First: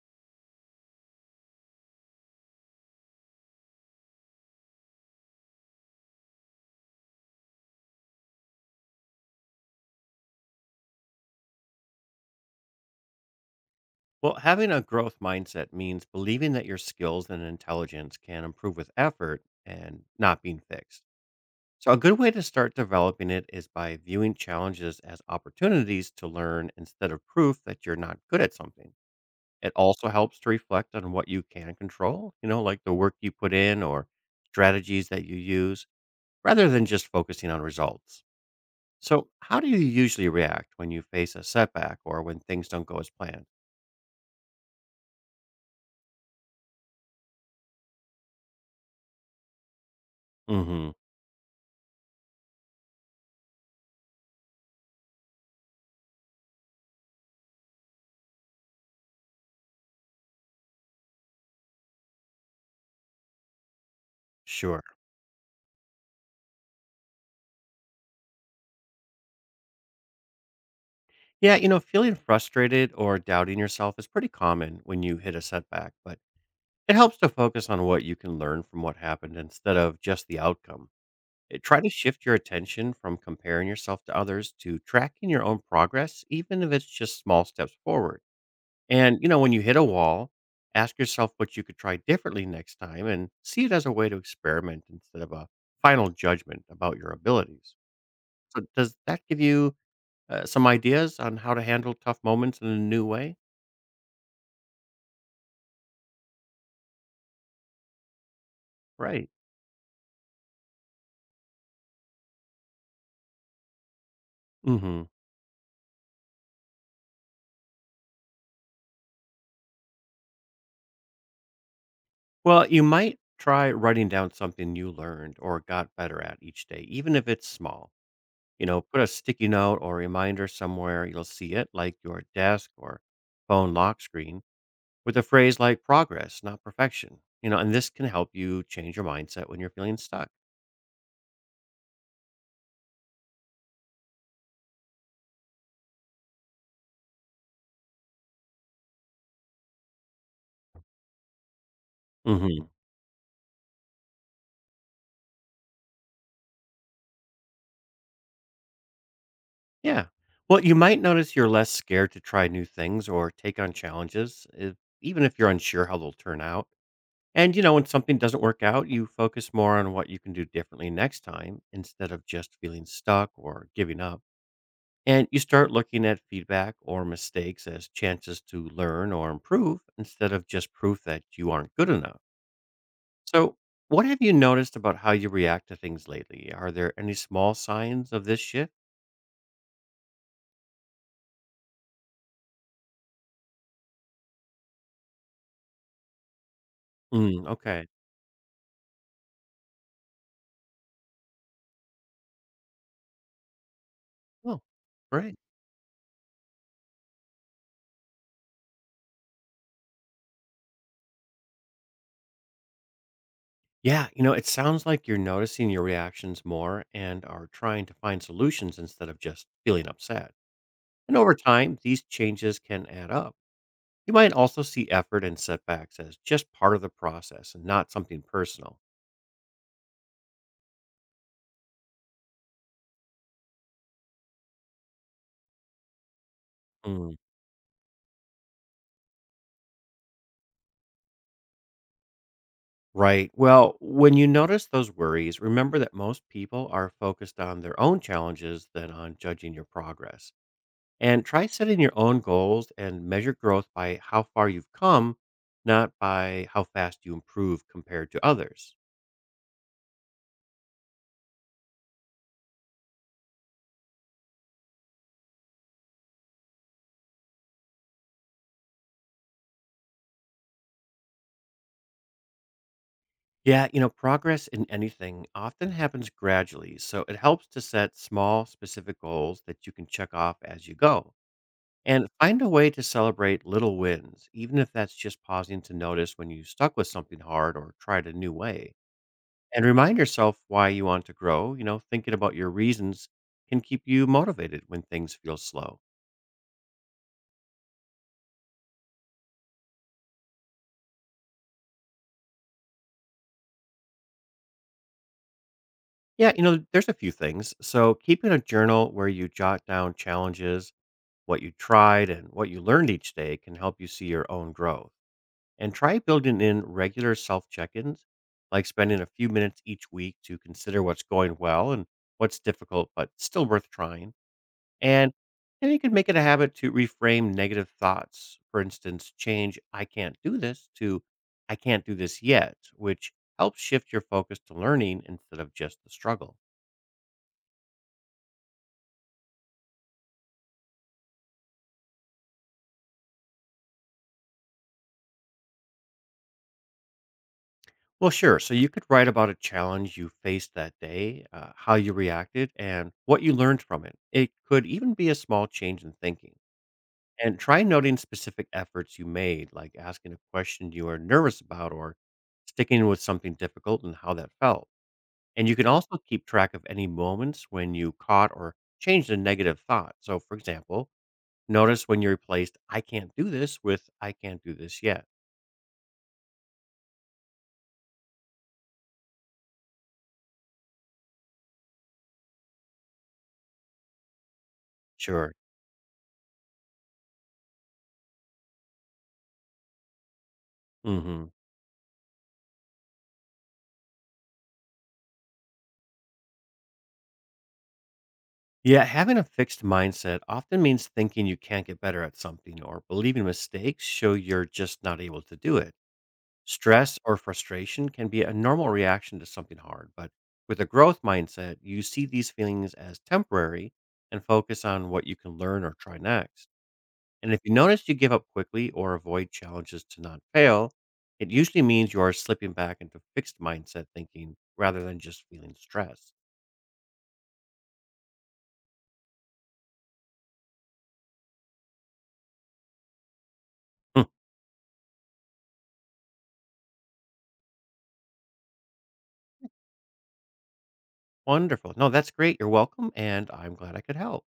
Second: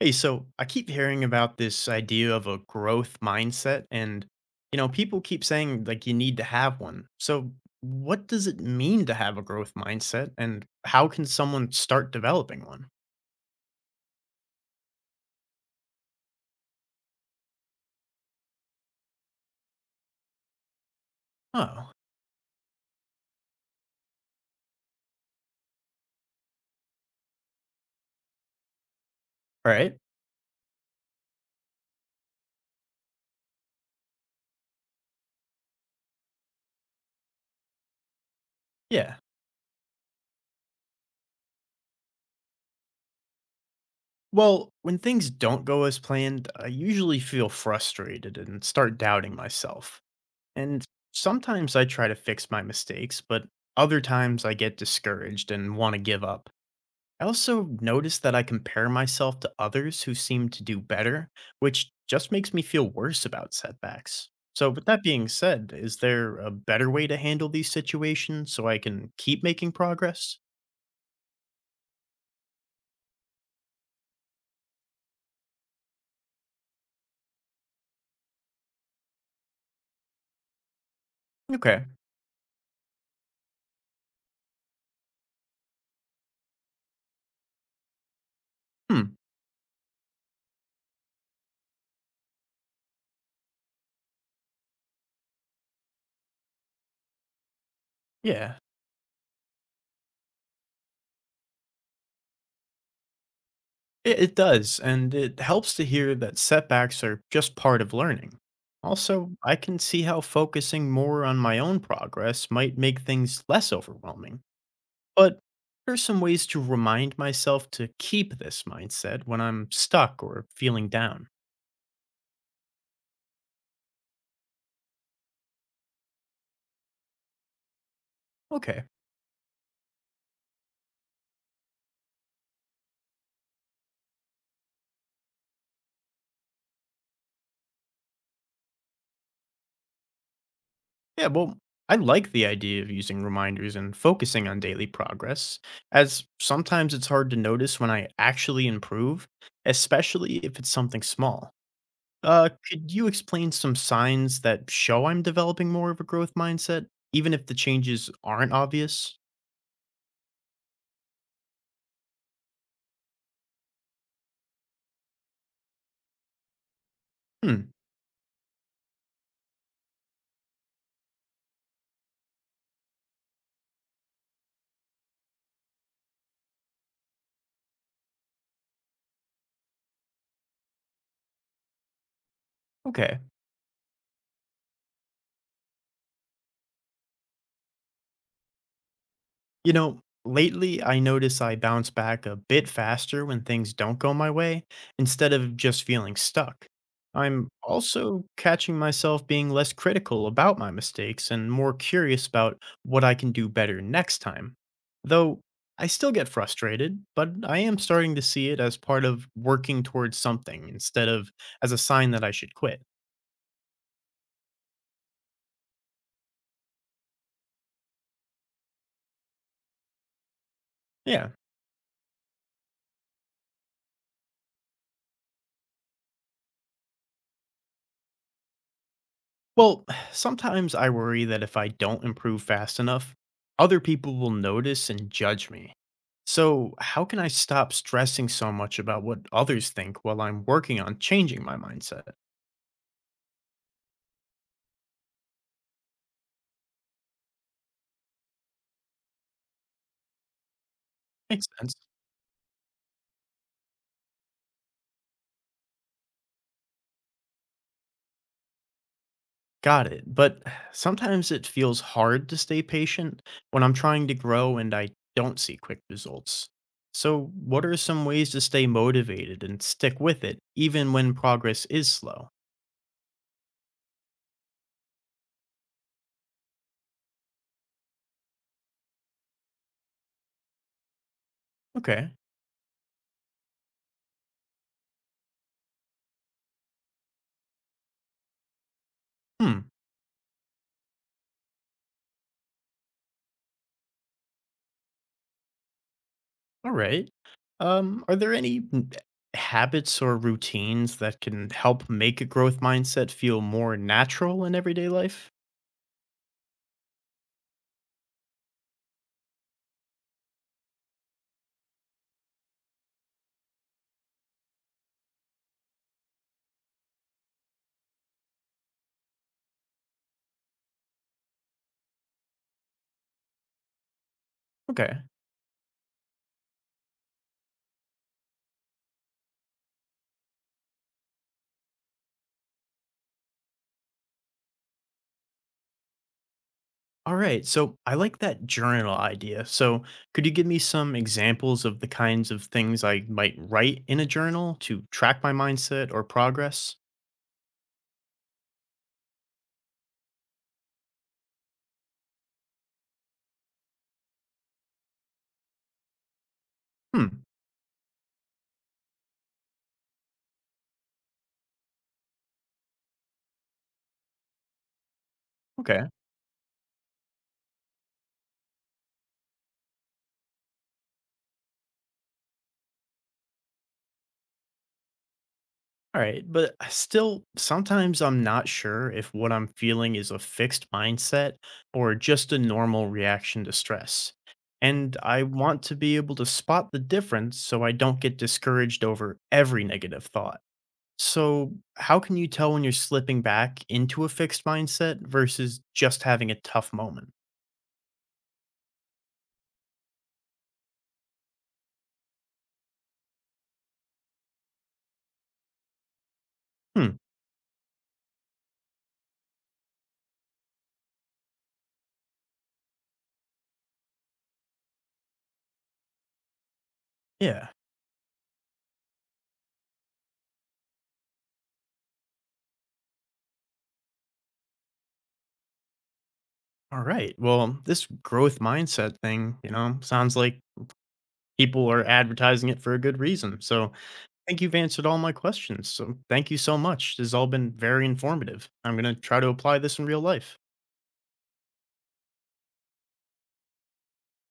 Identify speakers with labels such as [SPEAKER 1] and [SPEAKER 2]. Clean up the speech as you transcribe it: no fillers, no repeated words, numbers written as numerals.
[SPEAKER 1] Hey, so I keep hearing about this idea of a growth mindset, and people keep saying like you need to have one. So, what does it mean to have a growth mindset, and how can someone start developing one?
[SPEAKER 2] Well, having a growth mindset means believing that your skills and intelligence can improve with effort and not being fixed.
[SPEAKER 1] Oh,
[SPEAKER 2] So,
[SPEAKER 1] all
[SPEAKER 2] a good way to start developing it is by viewing challenges as opportunities to learn instead of proof that you're not good at something. It
[SPEAKER 1] right,
[SPEAKER 2] also helps to reflect on what you can control, like the work you put in or strategies that you use, rather than just focusing on results.
[SPEAKER 1] yeah.
[SPEAKER 2] So, how do you usually react when you face a setback or when things don't go as planned?
[SPEAKER 1] Well, when things don't go as planned, I usually feel frustrated and start doubting myself.
[SPEAKER 2] Mm
[SPEAKER 1] And
[SPEAKER 2] hmm.
[SPEAKER 1] sometimes I try to fix my mistakes, but other times I get discouraged and want to give up. I also notice that I compare myself to others who seem to do better, which just makes me feel worse about setbacks. So,
[SPEAKER 2] Sure.
[SPEAKER 1] with that being said, is there a better way to handle these situations so I can keep making progress?
[SPEAKER 2] Yeah, feeling frustrated or doubting yourself is pretty common when you hit a setback, but it helps to focus on what you can learn from what happened instead of just the outcome. Try
[SPEAKER 1] Okay.
[SPEAKER 2] to shift your attention from comparing yourself to others to tracking your own progress, even if it's just small steps forward.
[SPEAKER 1] Hmm.
[SPEAKER 2] And when you hit a wall, ask yourself what you could try differently next time and see it as a way to experiment instead of a final judgment about your abilities.
[SPEAKER 1] Yeah.
[SPEAKER 2] So, does that give you some ideas on how to handle tough moments in a new way?
[SPEAKER 1] It does, and it helps to hear that setbacks are just part of learning.
[SPEAKER 2] Right.
[SPEAKER 1] Also, I can see how focusing more on my own progress might make things less overwhelming.
[SPEAKER 2] Hmm.
[SPEAKER 1] But here are some ways to remind myself to keep this mindset when I'm stuck or feeling down.
[SPEAKER 2] Well, you might try writing down something you learned or got better at each day, even if it's small. You know,
[SPEAKER 1] Okay.
[SPEAKER 2] put a sticky note or reminder somewhere you'll see it, like your desk or phone lock screen, with a phrase like progress, not perfection. And this can help you change your mindset when you're feeling stuck.
[SPEAKER 1] Yeah, well, I like the idea of using reminders and focusing on daily progress, as sometimes it's hard to notice when I actually improve, especially if it's something small.
[SPEAKER 2] Hmm.
[SPEAKER 1] Could you explain some signs that show I'm developing more of a growth mindset, even if the changes aren't obvious?
[SPEAKER 2] Yeah. Well, you might notice you're less scared to try new things or take on challenges, if, even if you're unsure how they'll turn out. And, you
[SPEAKER 1] Hmm,
[SPEAKER 2] know, when something doesn't work out, you focus more on what you can do differently next time instead of just feeling stuck or giving up. And you start looking at feedback or mistakes as chances to learn or improve instead of just proof that you aren't good enough.
[SPEAKER 1] okay.
[SPEAKER 2] So, what have you noticed about how you react to things lately? Are there any small signs of this shift?
[SPEAKER 1] You know, lately I notice I bounce back a bit faster when things don't go my way instead of just feeling stuck.
[SPEAKER 2] Mm,
[SPEAKER 1] I'm
[SPEAKER 2] okay.
[SPEAKER 1] also catching myself being less critical about my mistakes and more curious about what I can do better next time.
[SPEAKER 2] Oh, great.
[SPEAKER 1] Though I still get frustrated, but I am starting to see it as part of working towards something instead of as a sign that I should quit.
[SPEAKER 2] Yeah, it sounds like you're noticing your reactions more and are trying to find solutions instead of just feeling upset. And
[SPEAKER 1] Yeah,
[SPEAKER 2] over time, these changes can add up. You might also see effort and setbacks as just part of the process and not something personal.
[SPEAKER 1] well, sometimes I worry that if I don't improve fast enough, other people will notice and judge me. So, how
[SPEAKER 2] Mm,
[SPEAKER 1] can I stop stressing so much about what others think while I'm working on changing my mindset?
[SPEAKER 2] right. Well, when you notice those worries, remember that most people are focused on their own challenges than on judging your progress. And try
[SPEAKER 1] Makes sense.
[SPEAKER 2] setting your own goals and measure growth by how far you've come, not by how fast you improve compared to others.
[SPEAKER 1] Got it. But sometimes it feels hard to stay patient when I'm trying to grow and I don't see quick results. So, what are some ways to stay motivated and stick with it, even when progress is slow?
[SPEAKER 2] Yeah, progress in anything often happens gradually, so it helps to set small, specific goals that you can check off as you go. And
[SPEAKER 1] Okay.
[SPEAKER 2] find a way to celebrate little wins, even if that's just pausing to notice when you stuck with something hard or tried a new way.
[SPEAKER 1] Hmm.
[SPEAKER 2] And remind yourself why you want to grow. Thinking about your reasons can keep you motivated when things feel slow.
[SPEAKER 1] All right. Are there any habits or routines that can help make a growth mindset feel more natural in everyday life?
[SPEAKER 2] Yeah, there's a few things. So keeping a journal where you jot down challenges, what you tried and what you learned each day can help you see your own growth. And try building in regular self check ins, like spending a few minutes each week to consider what's going well and what's difficult, but still worth trying.
[SPEAKER 1] Okay.
[SPEAKER 2] And then you can make it a habit to reframe negative thoughts. For instance, change "I can't do this" to "I can't do this yet," which helps shift your focus to learning instead of just the struggle.
[SPEAKER 1] All right. So I like that journal idea. So could you give me some examples of the kinds of things I might write in a journal to track my mindset or progress?
[SPEAKER 2] Well, sure. So you could write about a challenge you faced that day, how you reacted, and what you learned from it. It could even be a small change in thinking.
[SPEAKER 1] Hmm.
[SPEAKER 2] And try noting specific efforts you made, like asking a question you were nervous about or sticking with something difficult and how that felt. And you can
[SPEAKER 1] Okay.
[SPEAKER 2] also keep track of any moments when you caught or changed a negative thought. So, for example, notice when you replaced "I can't do this" with "I can't do this yet."
[SPEAKER 1] All right, but I still, Sometimes I'm not sure if what I'm feeling is a fixed mindset or just a normal reaction to stress. And I
[SPEAKER 2] Sure.
[SPEAKER 1] want to be able to spot the difference so I don't get discouraged over every negative thought.
[SPEAKER 2] Hmm.
[SPEAKER 1] So, how can you tell when you're slipping back into a fixed mindset versus just having a tough moment?
[SPEAKER 2] Yeah, having a fixed mindset often means thinking you can't get better at something or believing mistakes show you're just not able to do it.
[SPEAKER 1] Hmm,
[SPEAKER 2] Stress or frustration can be a normal reaction to something hard, but with a growth mindset, you see these feelings as temporary and focus on what you can learn or try next. And if
[SPEAKER 1] yeah.
[SPEAKER 2] you notice you give up quickly or avoid challenges to not fail, it usually means you are slipping back into fixed mindset thinking rather than just feeling stress.
[SPEAKER 1] All right. Well, this growth mindset thing, sounds like people are advertising it for a good reason. So, think you've answered all my questions. So thank you so much. This has all been very informative. I'm going to try to apply this in real life.
[SPEAKER 2] Wonderful. No, that's great. You're welcome, and I'm glad I could help.